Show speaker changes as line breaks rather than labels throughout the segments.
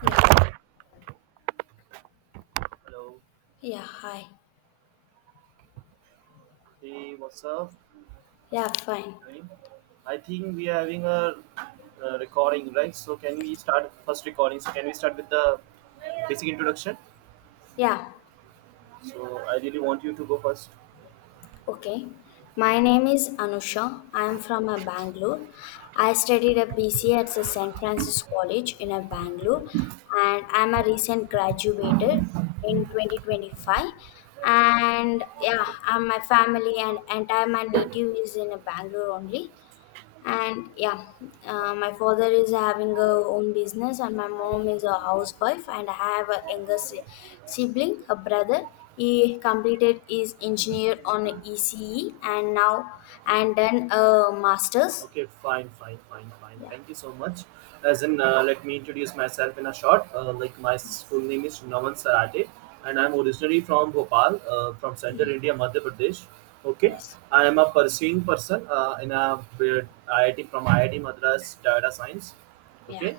Yeah,
Hello.
yeah, hi.
Hey, what's up?
Yeah, fine.
Doing? I think we are having a recording, right? So can we start first recording? So can we start with the basic introduction?
Yeah,
So I really want you to go first.
okay. My name is Anusha. I am from a Bangalore. I studied a BCA at the St. Francis College in a Bangalore and I am a recent graduated in 2025. And yeah, I'm my family and entire my native is in a Bangalore only. And yeah, my father is having a own business, and my mom is a housewife. And I have a younger sibling, a brother. He completed his engineer on ECE, and now and done a master's.
Okay, fine, fine, fine, fine.
Yeah,
Thank you so much. Let me introduce myself in a short. Like my full name is Navan Sarate, and I'm originally from Bhopal, from Central
yeah,
India, Madhya Pradesh. Okay,
yes,
I am a pursuing person in a uh, IIT, from IIT Madras Data Science,
yeah,
okay,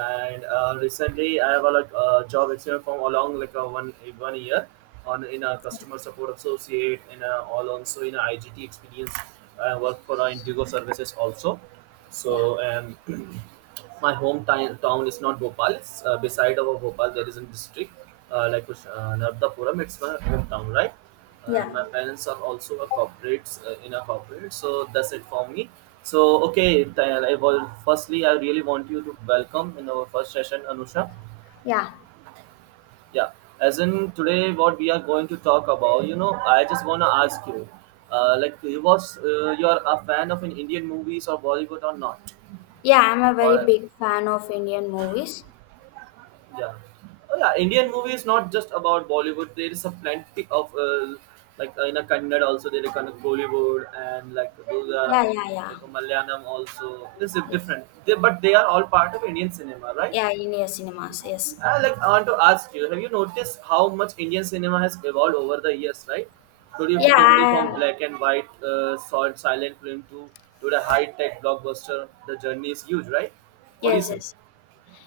and recently I have a job experience from along like a one year on in a customer support associate, and all also in a igt experience. I work for indigo services also. So
yeah,
um my hometown town is not Bhopal. It's beside our Bhopal. There is a district, Nardapuram. It's my hometown, right? And
yeah,
my parents are also a corporate, in a corporate. So that's it for me. So okay, Tayal, firstly I really want you to welcome in our first session, Anusha.
yeah,
Yeah, as in today, what we are going to talk about. You know, I just wanna ask you, like, you was you are a fan of an Indian movies or Bollywood or not,
yeah. I'm a very
or
big fan of Indian movies.
yeah, oh, yeah. Indian movie is not just about Bollywood. There is a plenty of in a Kannada also. There is kind of Bollywood, and like those
Yeah,
are
yeah,
like
yeah.
a Malayalam also. This is
Yes.
different, they, but they are all part of Indian cinema, right?
Yeah, Indian cinemas. Yes.
Like I want to ask you, have you noticed how much Indian cinema has evolved over the years, right? Totally,
Yeah.
totally,
I
from
am.
black and white, solid silent film to the high tech blockbuster. The journey is huge, right? What do you
Yes.
say?
Yes.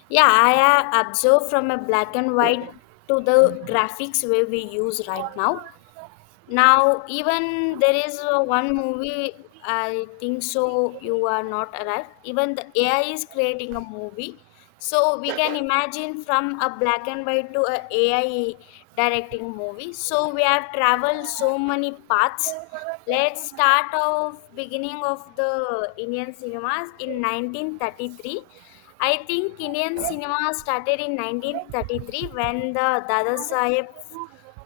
Yeah, I have observed from a black and white to the graphics where we use right now. Now, even there is one movie, I think so, you are not arrived. Even the AI is creating a movie. So we can imagine from a black and white to a AI directing movie. So we have traveled so many paths. Let's start off beginning of the Indian cinemas in 1933. I think Indian cinema started in 1933 when the Dada Saheb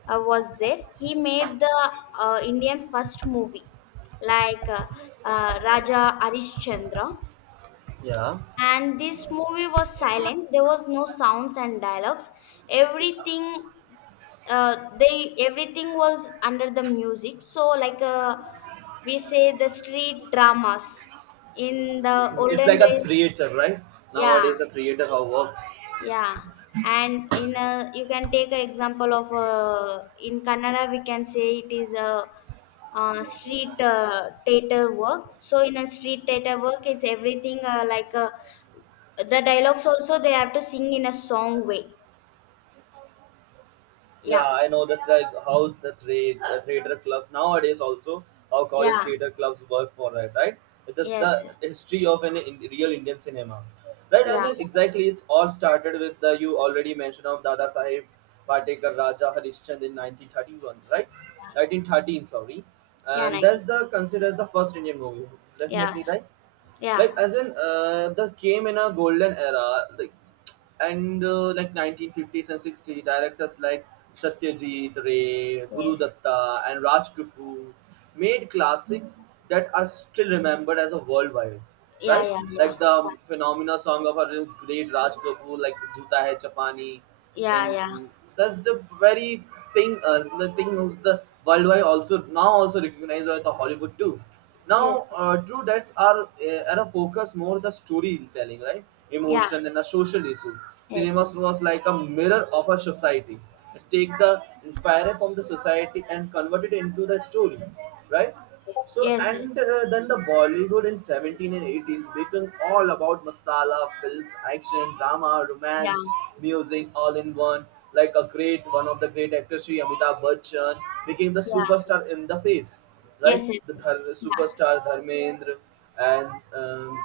was there. He made the Indian first movie, like Raja Arishchandra.
Yeah.
And this movie was silent. There was no sounds and dialogues. Everything, everything was under the music. So like we say the street dramas in the
It's like
olden
a
days.
theater, right?
Yeah.
Nowadays, a theater how works.
Yeah, and in a, you can take an example of in Kannada we can say it is a street theater work. So in a street theater work, it's everything like the dialogues also they have to sing in a song way.
Yeah,
Yeah,
I know that's like how the, the theater clubs nowadays, also how college
yeah,
theater clubs work for that, right? It is
yes,
the
yes,
history of an in, real Indian cinema, right? As
yeah,
in exactly, it's all started with the you already mentioned of Dada Sahib Patekar Raja Harishchand in 1931, right? 1913, sorry,
yeah,
and that's
ninety,
the considered as the first Indian movie,
yeah,
definitely, right?
yeah,
like as in The came in a golden era, like and like 1950s and 60s directors like Satyajit Ray, Guru
yes,
Datta, and Raj Kapoor made classics that are still remembered as a worldwide,
yeah,
right?
yeah, yeah,
Like the phenomena song of our great Raj Kapoor, like Juta Hai Chapani,
yeah, yeah,
and,
yeah.
and that's the very thing, the thing who's the worldwide, also now also recognized by the Hollywood too now.
Yes,
Drew, that's our focus more the storytelling, right?
yeah,
Emotion and the social issues.
yes,
Cinema
yes,
was like a mirror of our society. Let's take the inspired from the society and convert it into the story, right? So
yes, yes,
and then the Bollywood in 17 and 80s became all about masala, film, action, drama,
yeah,
romance, music, all in one. Like a great one of the great actors, Sri Amitabh Bachchan, became the
yeah.
superstar in the face, right?
Yes, yes,
The
yes.
Dhar-
Yeah,
superstar Dharmendra, and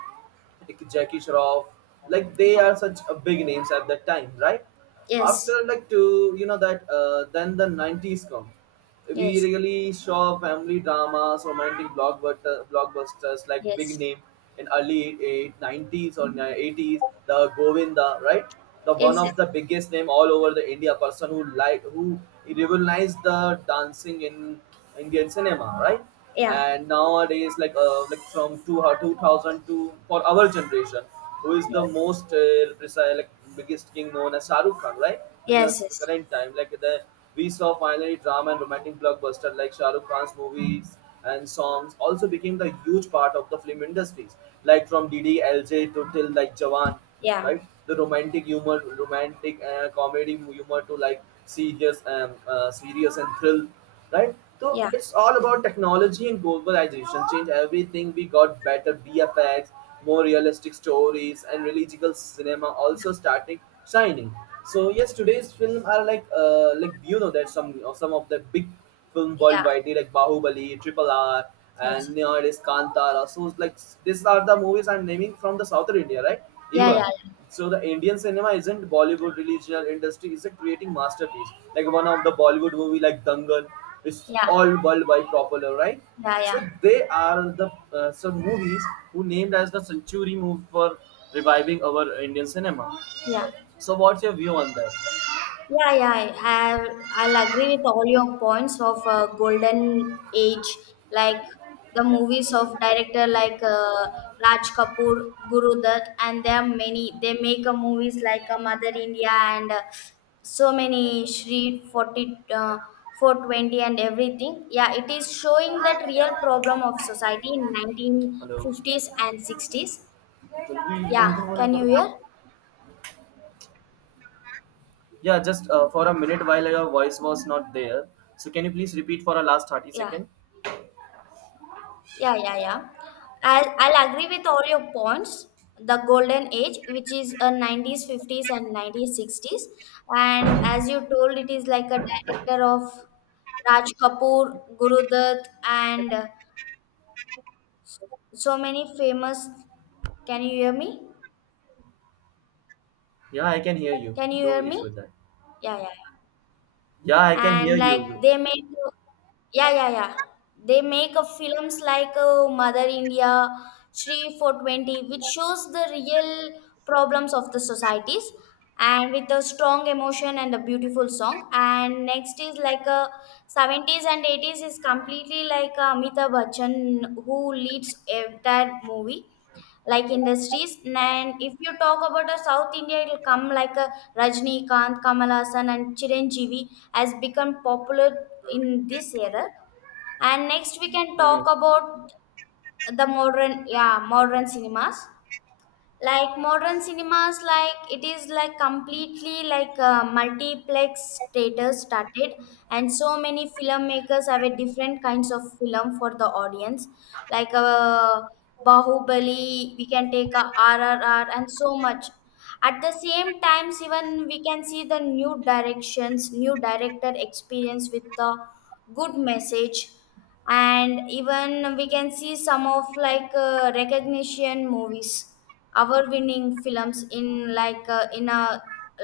like Jackie Shroff, like they
yeah.
are such a big names at that time, right? After
Yes,
like to you know that then the 90s come. We
yes,
really saw family dramas, romantic blockbuster, blockbusters, like big
yes,
name in early eight nineties or eighties. The Govinda, right? The
yes,
one
yes.
of the biggest name all over the India, person who like who revolutionized the dancing in Indian cinema, right?
Yeah,
And nowadays, from 2000 to, for our generation, who is
yeah.
the most precise, like biggest king, known as Shahrukh Khan, right? In the
Yes, yes.
current time, like the we saw finally drama and romantic blockbuster like Shahrukh Khan's movies, and songs also became the huge part of the film industries, like from DDLJ to till like Jawan,
Yeah,
right? The romantic humor, romantic comedy humor to like serious and serious and thrill, right? So
yeah,
it's all about technology and globalization. Change everything. We got better BFX, more realistic stories, and religious cinema also starting shining. So yes, today's film are like you know that some of the big film
yeah.
worldwide, like Bahubali, Triple R,
Yes,
and
yes.
nowadays Kantara. So like these are the movies I'm naming from the southern India, right?
Yeah,
Even
yeah,
so, the Indian cinema isn't Bollywood regional industry; it's a creating masterpiece. Like one of the Bollywood movie like Dangal is
yeah.
all worldwide popular, right?
Yeah, yeah,
So
yeah.
they are the some movies who named as the century move for reviving our Indian cinema.
Yeah.
So what's your view on that?
Yeah, yeah, I'll agree with all your points of golden age, like the movies of director like Raj Kapoor, Guru Dutt, and there are many. They make a movies like Mother India and so many Shri 40, 420 and everything. Yeah, it is showing that real problem of society in
Hello.
1950s and 60s. Yeah, can you hear?
Yeah, just for a minute while your voice was not there. So can you please repeat for a last 30 seconds
Yeah.
second?
Yeah, yeah, yeah. I'll agree with all your points. The golden age, which is a 90s, 50s, and 90s, 60s. And as you told, it is like a director of Raj Kapoor, Guru Dutt, and so many famous. Can you hear me?
Yeah, I can hear you.
Can you
No
hear me?
issue with that.
Yeah, yeah.
Yeah, I can hear
And like
you.
they make. Yeah, yeah, yeah. They make a films like mother india shri 420 which shows the real problems of the societies, and with a strong emotion and a beautiful song. And next is like a 70s and 80s is completely like amitabh bachchan who leads entire movie like industries. And if you talk about a south india, it'll come like a rajnikanth kamal Hassan and chiranjeevi has become popular in this era. And next we can talk
Mhm.
about the modern. Yeah, modern cinemas, like modern cinemas, like it is like completely like a multiplex status started, and so many filmmakers have a different kinds of film for the audience, like bahubali, we can take a rrr and so much. At the same times, even we can see the new directions, new director experience with the good message. And even we can see some of like recognition movies, our winning films in like in a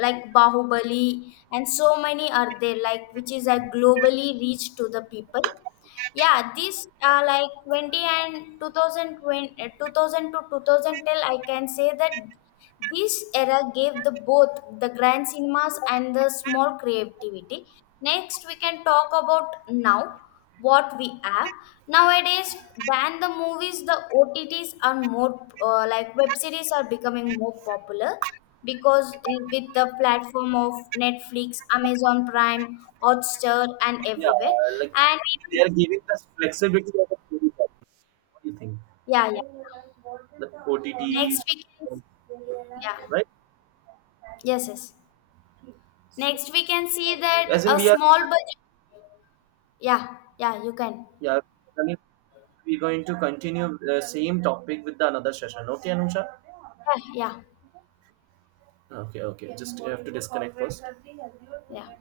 like bahubali and so many are there like which is a globally reach to the people. Yeah, this like 20 and 2020, 2000 to 2010, I can say that this era gave the both the grand cinemas and the small creativity. Next, we can talk about now what we have nowadays. Than the movies, the OTTs are more like web series are becoming more popular because with the platform of Netflix, Amazon Prime, Hotstar, and
Yeah,
everywhere
like
and.
they are giving us flexibility of the story. What do you think?
Yeah, yeah.
The OTTs,
Next we can, yeah,
right?
yes, yes.
So,
Next we can see
as
that
in
a
we are,
small budget. Yeah, yeah, you can.
yeah, I mean, we're going to continue the same topic with the another session. Okay, Anusha?
Yeah, yeah,
Okay, okay. Just you have to disconnect first.
yeah.